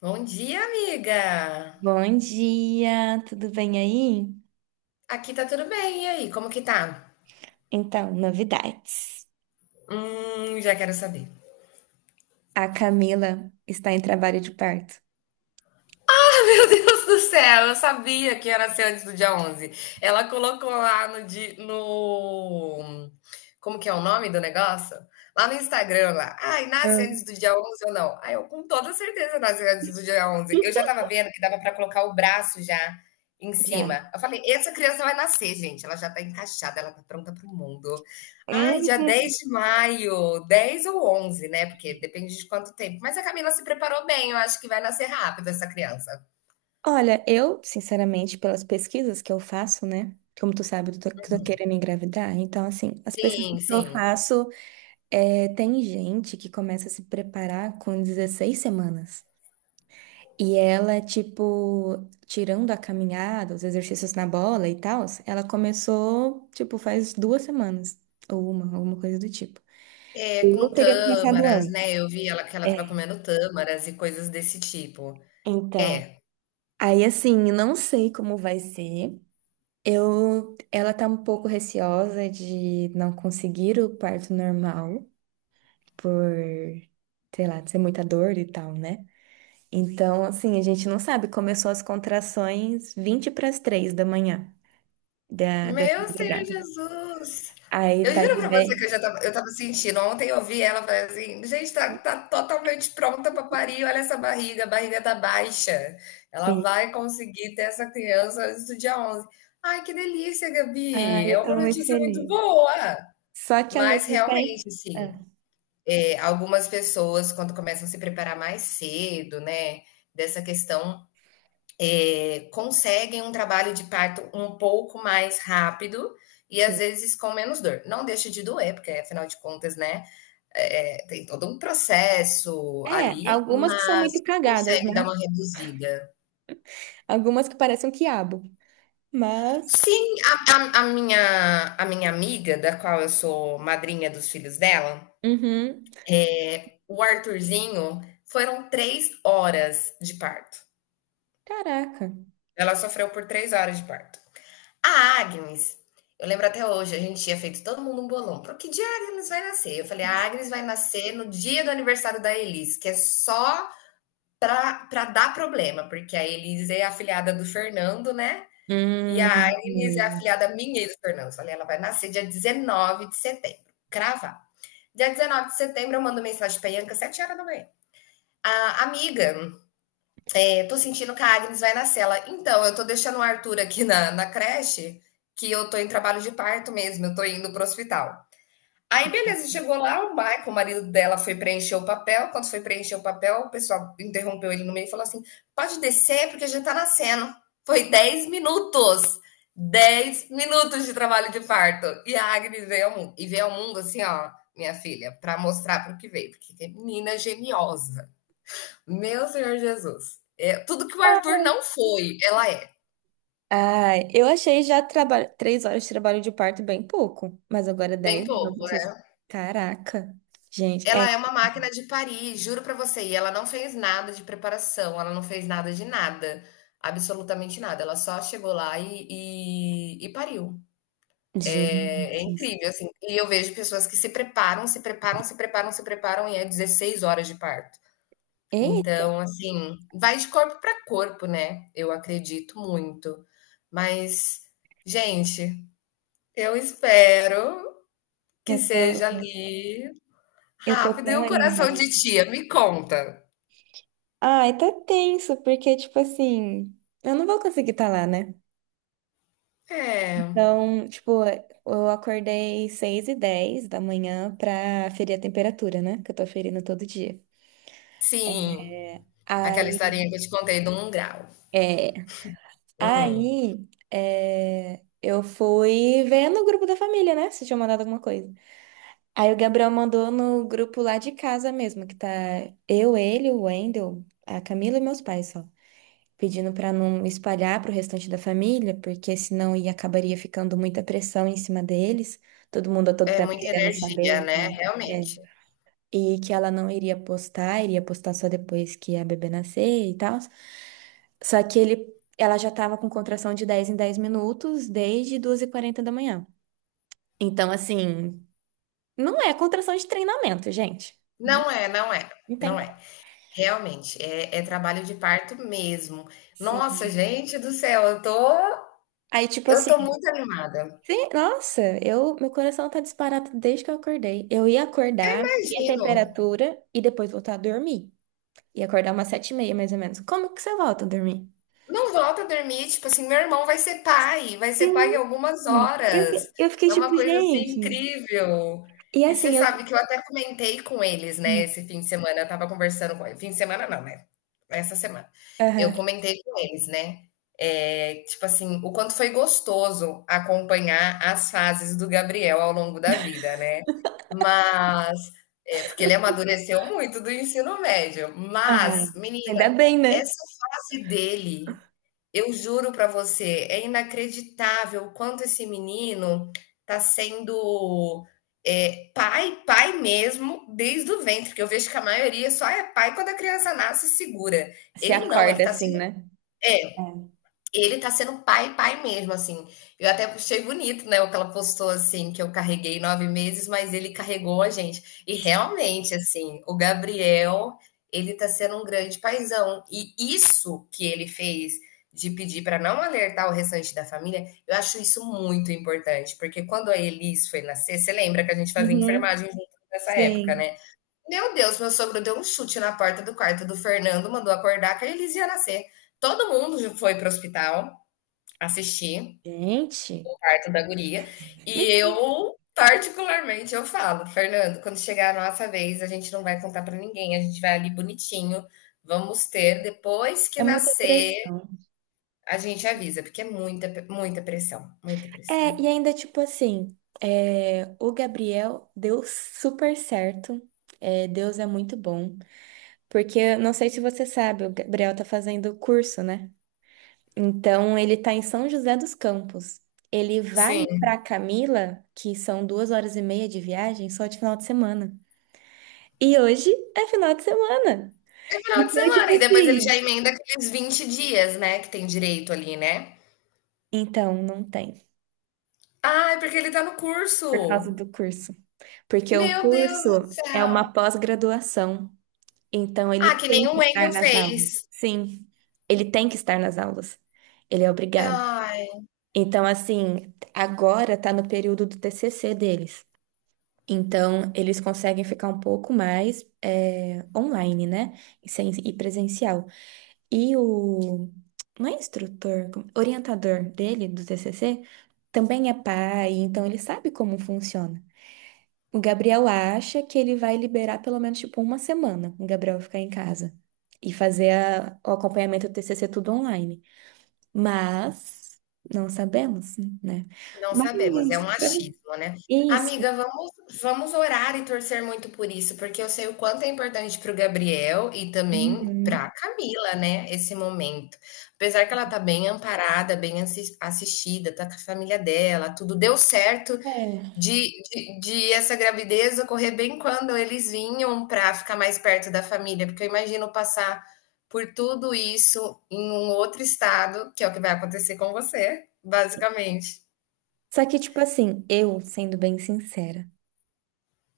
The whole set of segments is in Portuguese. Bom dia, amiga! Bom dia, tudo bem aí? Aqui tá tudo bem, e aí, como que tá? Então, novidades. Já quero saber. A Camila está em trabalho de parto. Ah, meu Deus do céu, eu sabia que ia nascer antes do dia 11. Ela colocou lá. Como que é o nome do negócio? Lá no Instagram, lá. Ai, nasce Hum. antes do dia 11 ou não? Ai, eu com toda certeza nasce antes do dia 11. Eu já tava vendo que dava pra colocar o braço já em Já. cima. Eu falei, essa criança vai nascer, gente. Ela já tá encaixada, ela tá pronta pro mundo. Ai, dia Hum. 10 de maio, 10 ou 11, né? Porque depende de quanto tempo. Mas a Camila se preparou bem, eu acho que vai nascer rápido essa criança. Olha, eu, sinceramente, pelas pesquisas que eu faço, né? Como tu sabe, eu tô querendo engravidar. Então, assim, as pesquisas que Sim, eu sim. faço. É, tem gente que começa a se preparar com 16 semanas. E ela, tipo, tirando a caminhada, os exercícios na bola e tal, ela começou, tipo, faz 2 semanas, ou uma, alguma coisa do tipo. É, com Eu teria começado tâmaras, antes. né, eu vi ela que ela estava É, comendo tâmaras e coisas desse tipo. então. É. Aí, assim, não sei como vai ser. Eu, ela tá um pouco receosa de não conseguir o parto normal, por, sei lá, ser muita dor e tal, né? Então, assim, a gente não sabe. Começou as contrações 20 para as 3 da manhã da, dessa Meu Senhor madrugada. Jesus! Aí Eu tá juro de pra 10. você que eu estava sentindo, ontem eu vi ela, falei assim: "Gente, tá totalmente pronta pra parir, olha essa barriga, a barriga tá baixa, ela Sim. vai conseguir ter essa criança antes do dia onze. Ai, que delícia, Ah, Gabi, é eu uma tô muito notícia muito feliz. boa. Só que ao Mas mesmo tempo. realmente, sim. Ah, É, algumas pessoas, quando começam a se preparar mais cedo, né, dessa questão, conseguem um trabalho de parto um pouco mais rápido e às sim. vezes com menos dor. Não deixa de doer, porque afinal de contas, né, tem todo um processo É, ali, algumas que são mas muito cagadas, consegue dar né? uma reduzida. Algumas que parecem um quiabo. Mas. Sim, a minha amiga, da qual eu sou madrinha dos filhos dela, Uhum. o Arthurzinho, foram 3 horas de parto. Caraca. Ela sofreu por 3 horas de parto. A Agnes, eu lembro até hoje, a gente tinha feito todo mundo um bolão. Pro que dia a Agnes vai nascer? Eu falei, a Agnes vai nascer no dia do aniversário da Elis, que é só pra dar problema, porque a Elis é afilhada do Fernando, né? E a Agnes é Mesmo. afilhada minha e do Fernando. Eu falei, ela vai nascer dia 19 de setembro. Cravar. Dia 19 de setembro, eu mando mensagem pra Ianca, 7 horas da manhã. A amiga, eu tô sentindo que a Agnes vai na cela. Então, eu tô deixando o Arthur aqui na creche, que eu tô em trabalho de parto mesmo, eu tô indo pro hospital. Aí, beleza, chegou lá, o Michael, o marido dela, foi preencher o papel. Quando foi preencher o papel, o pessoal interrompeu ele no meio e falou assim: pode descer, porque já tá nascendo. Foi 10 minutos. 10 minutos de trabalho de parto. E a Agnes veio ao mundo. E veio ao mundo assim, ó, minha filha, para mostrar pro que veio. Porque é menina geniosa. Meu Senhor Jesus. É, tudo que o Arthur não foi, ela é. Ah, eu achei já traba... 3 horas de trabalho de parto bem pouco, mas agora Bem dez pouco, minutos. é. Caraca. Gente, é. Ela é uma máquina de parir, juro pra você. E ela não fez nada de preparação, ela não fez nada de nada. Absolutamente nada. Ela só chegou lá e pariu. É, Gente. incrível, assim. E eu vejo pessoas que se preparam, se preparam, se preparam, se preparam, e é 16 horas de parto. Eita, Então, assim, vai de corpo pra corpo, né? Eu acredito muito. Mas, gente, eu espero que eu seja tô, ali eu tô rápido. E tão o coração animada. de tia, me conta. Ai, tá tenso, porque, tipo assim, eu não vou conseguir estar lá, né? É, Então, tipo, eu acordei 6h10 da manhã pra ferir a temperatura, né? Que eu tô ferindo todo dia. sim, aquela Aí, historinha que eu te contei do 1 grau. é, Uhum. aí, é, eu fui ver no grupo da família, né? Se tinha mandado alguma coisa. Aí o Gabriel mandou no grupo lá de casa mesmo, que tá eu, ele, o Wendel, a Camila e meus pais só, pedindo para não espalhar para o restante da família, porque senão ia acabaria ficando muita pressão em cima deles, todo mundo a todo É tempo muita querendo energia, saber e né? tal. É. Realmente. E que ela não iria postar, iria postar só depois que a bebê nascer e tal. Só que ele, ela já estava com contração de 10 em 10 minutos desde 2h40 da manhã. Então, assim, não é contração de treinamento, gente. Não, Não é, não é, não tem não é. como. Realmente, é trabalho de parto mesmo. Sim. Nossa, gente do céu, eu tô, Aí, tipo eu assim, tô muito animada. sim, nossa, eu, meu coração tá disparado desde que eu acordei. Eu ia acordar, subir a Imagino. temperatura e depois voltar a dormir. Ia acordar umas 7h30, mais ou menos. Como que você volta a dormir? Não volta a dormir, tipo assim, meu irmão vai ser pai em Sim. algumas Eu, horas. Eu fiquei É uma tipo, coisa assim gente. incrível. E E você assim, eu. sabe que eu até comentei com eles, né, Hum. esse fim de semana, eu estava conversando com eles. Fim de semana não, né, essa semana. Eu Aham. comentei com eles, né, tipo assim, o quanto foi gostoso acompanhar as fases do Gabriel ao longo da vida, né. Mas, porque ele amadureceu muito do ensino médio, Ah, mas menina, ainda bem, né? essa fase dele eu juro para você, é inacreditável o quanto esse menino tá sendo, pai, pai mesmo, desde o ventre, porque eu vejo que a maioria só é pai quando a criança nasce e segura. Se Ele não, ele acorda tá assim, sendo né? é. É. Ele tá sendo pai, pai mesmo, assim. Eu até achei bonito, né, o que ela postou, assim, que eu carreguei 9 meses, mas ele carregou a gente. E Sim. realmente, assim, o Gabriel, ele tá sendo um grande paizão. E isso que ele fez de pedir para não alertar o restante da família, eu acho isso muito importante, porque quando a Elis foi nascer, você lembra que a gente fazia Uhum. enfermagem junto nessa época, Sim. né? Meu Deus, meu sogro deu um chute na porta do quarto do Fernando, mandou acordar que a Elis ia nascer. Todo mundo foi pro hospital. Assisti Gente, o parto da guria, e eu, particularmente, eu falo: "Fernando, quando chegar a nossa vez, a gente não vai contar pra ninguém, a gente vai ali bonitinho, vamos ter, depois que é muita nascer, pressão. a gente avisa", porque é muita pressão, muita pressão. É, e ainda, tipo assim, é, o Gabriel deu super certo. É, Deus é muito bom. Porque, eu não sei se você sabe, o Gabriel tá fazendo curso, né? Então, ele tá em São José dos Campos. Ele vai Sim, pra Camila, que são 2 horas e meia de viagem, só de final de semana. E hoje é final de semana. é final de Então, tipo semana e depois ele já assim. emenda aqueles 20 dias, né, que tem direito ali, né. Então, não tem, Ai, porque ele tá no por causa curso. do curso. Porque o Meu Deus do curso é céu. uma pós-graduação. Então, Ah, ele que nem tem o que estar Wendel nas fez. aulas. Sim, ele tem que estar nas aulas. Ele é obrigado. Ai. Então, assim, agora tá no período do TCC deles. Então, eles conseguem ficar um pouco mais é, online, né? E, sem, e presencial. E o. Não é instrutor, orientador dele, do TCC, também é pai, então ele sabe como funciona. O Gabriel acha que ele vai liberar pelo menos, tipo, uma semana o Gabriel vai ficar em casa e fazer o acompanhamento do TCC tudo online. Mas não sabemos, né? Não Mas sabemos, é um achismo, né. é isso. Amiga, vamos orar e torcer muito por isso, porque eu sei o quanto é importante para o Gabriel e também Uhum. para a Camila, né, esse momento. Apesar que ela tá bem amparada, bem assistida, tá com a família dela, tudo deu certo É. de de essa gravidez ocorrer bem quando eles vinham para ficar mais perto da família, porque eu imagino passar por tudo isso em um outro estado, que é o que vai acontecer com você, basicamente. Só que, tipo assim, eu, sendo bem sincera,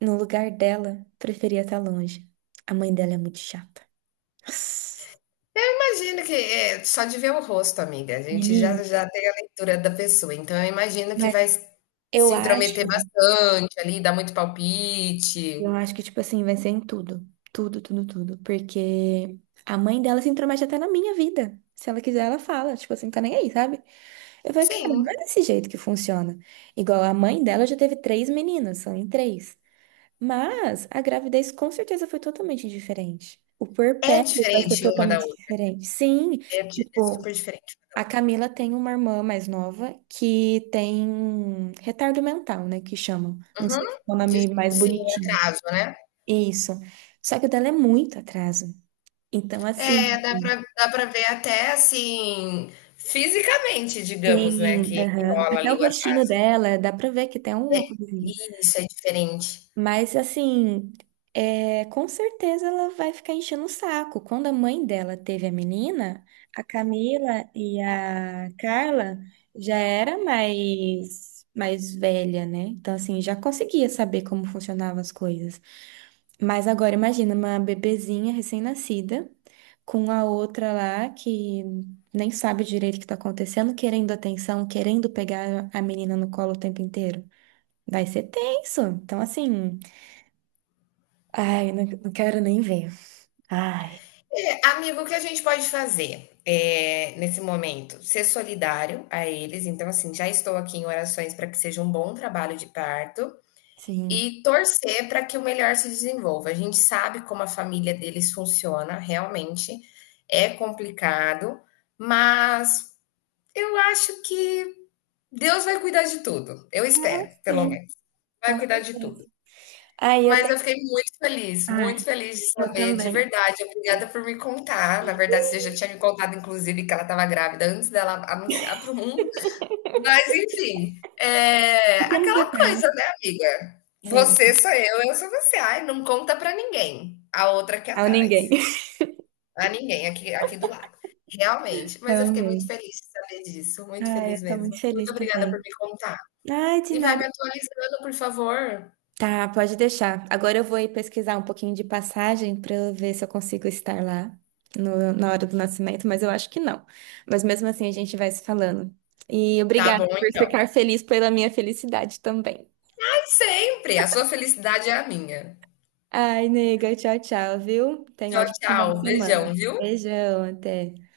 no lugar dela, preferia estar longe. A mãe dela é muito chata. Imagino que é só de ver o rosto, amiga, a gente já Menino, já tem a leitura da pessoa, então eu imagino que mas vai se eu acho. intrometer bastante ali, dar muito Eu palpite. acho que, tipo assim, vai ser em tudo. Tudo, tudo, tudo. Porque a mãe dela se intromete até na minha vida. Se ela quiser, ela fala. Tipo assim, tá nem aí, sabe? Eu falei, cara, não é Sim, desse jeito que funciona. Igual a mãe dela já teve 3 meninas, são em 3. Mas a gravidez com certeza foi totalmente diferente. O é puerpério vai ser diferente uma da totalmente outra, diferente. Sim, é di é tipo, super diferente uma da a outra. Camila tem uma irmã mais nova que tem retardo mental, né? Que chamam. Não Uhum. sei se é o De nome mais Sim, é bonitinho. atraso, né. Isso. Só que o dela é muito atraso. Então, É, assim, dá pra ver até, assim, fisicamente, digamos, né, sim, que aham. rola Até ali o o rostinho atraso. dela, dá pra ver que tem alguma coisinha. Isso, é diferente. Mas, assim, é, com certeza ela vai ficar enchendo o saco. Quando a mãe dela teve a menina, a Camila e a Carla já era mais velha, né? Então, assim, já conseguia saber como funcionavam as coisas. Mas agora imagina uma bebezinha recém-nascida com a outra lá que nem sabe direito o que tá acontecendo, querendo atenção, querendo pegar a menina no colo o tempo inteiro. Vai ser tenso. Então, assim, ai, não, não quero nem ver. Ai, É, amigo, o que a gente pode fazer é, nesse momento? Ser solidário a eles. Então, assim, já estou aqui em orações para que seja um bom trabalho de parto sim. e torcer para que o melhor se desenvolva. A gente sabe como a família deles funciona, realmente é complicado, mas eu acho que Deus vai cuidar de tudo. Eu Ah, espero, pelo sim. menos. Vai Com cuidar de tudo. certeza. Aí eu Mas eu tenho. fiquei Ai, muito feliz de eu saber, de também. verdade. Obrigada por me contar. Na verdade, você já tinha me contado, inclusive, que ela estava grávida antes dela anunciar para o mundo. Mas, enfim, é Pequenos aquela detalhes. coisa, né, amiga? Você Sim, sou eu sou você. Ai, não conta para ninguém. A outra aqui ao ninguém. atrás. A ninguém aqui, aqui do lado. Realmente. Mas eu fiquei muito Realmente. feliz de saber disso. Muito Ai, feliz eu tô mesmo. muito feliz Muito obrigada por também. me contar. Ai, de E vai me nada. atualizando, por favor. Tá, pode deixar. Agora eu vou ir pesquisar um pouquinho de passagem para eu ver se eu consigo estar lá na hora do nascimento, mas eu acho que não. Mas mesmo assim a gente vai se falando. E Tá obrigada bom, por então. ficar feliz pela minha felicidade também. Sempre! A sua felicidade é a minha. Ai, nega, tchau, tchau, viu? Tenha um Tchau, ótimo final de tchau. Beijão, semana. viu? Beijão, até.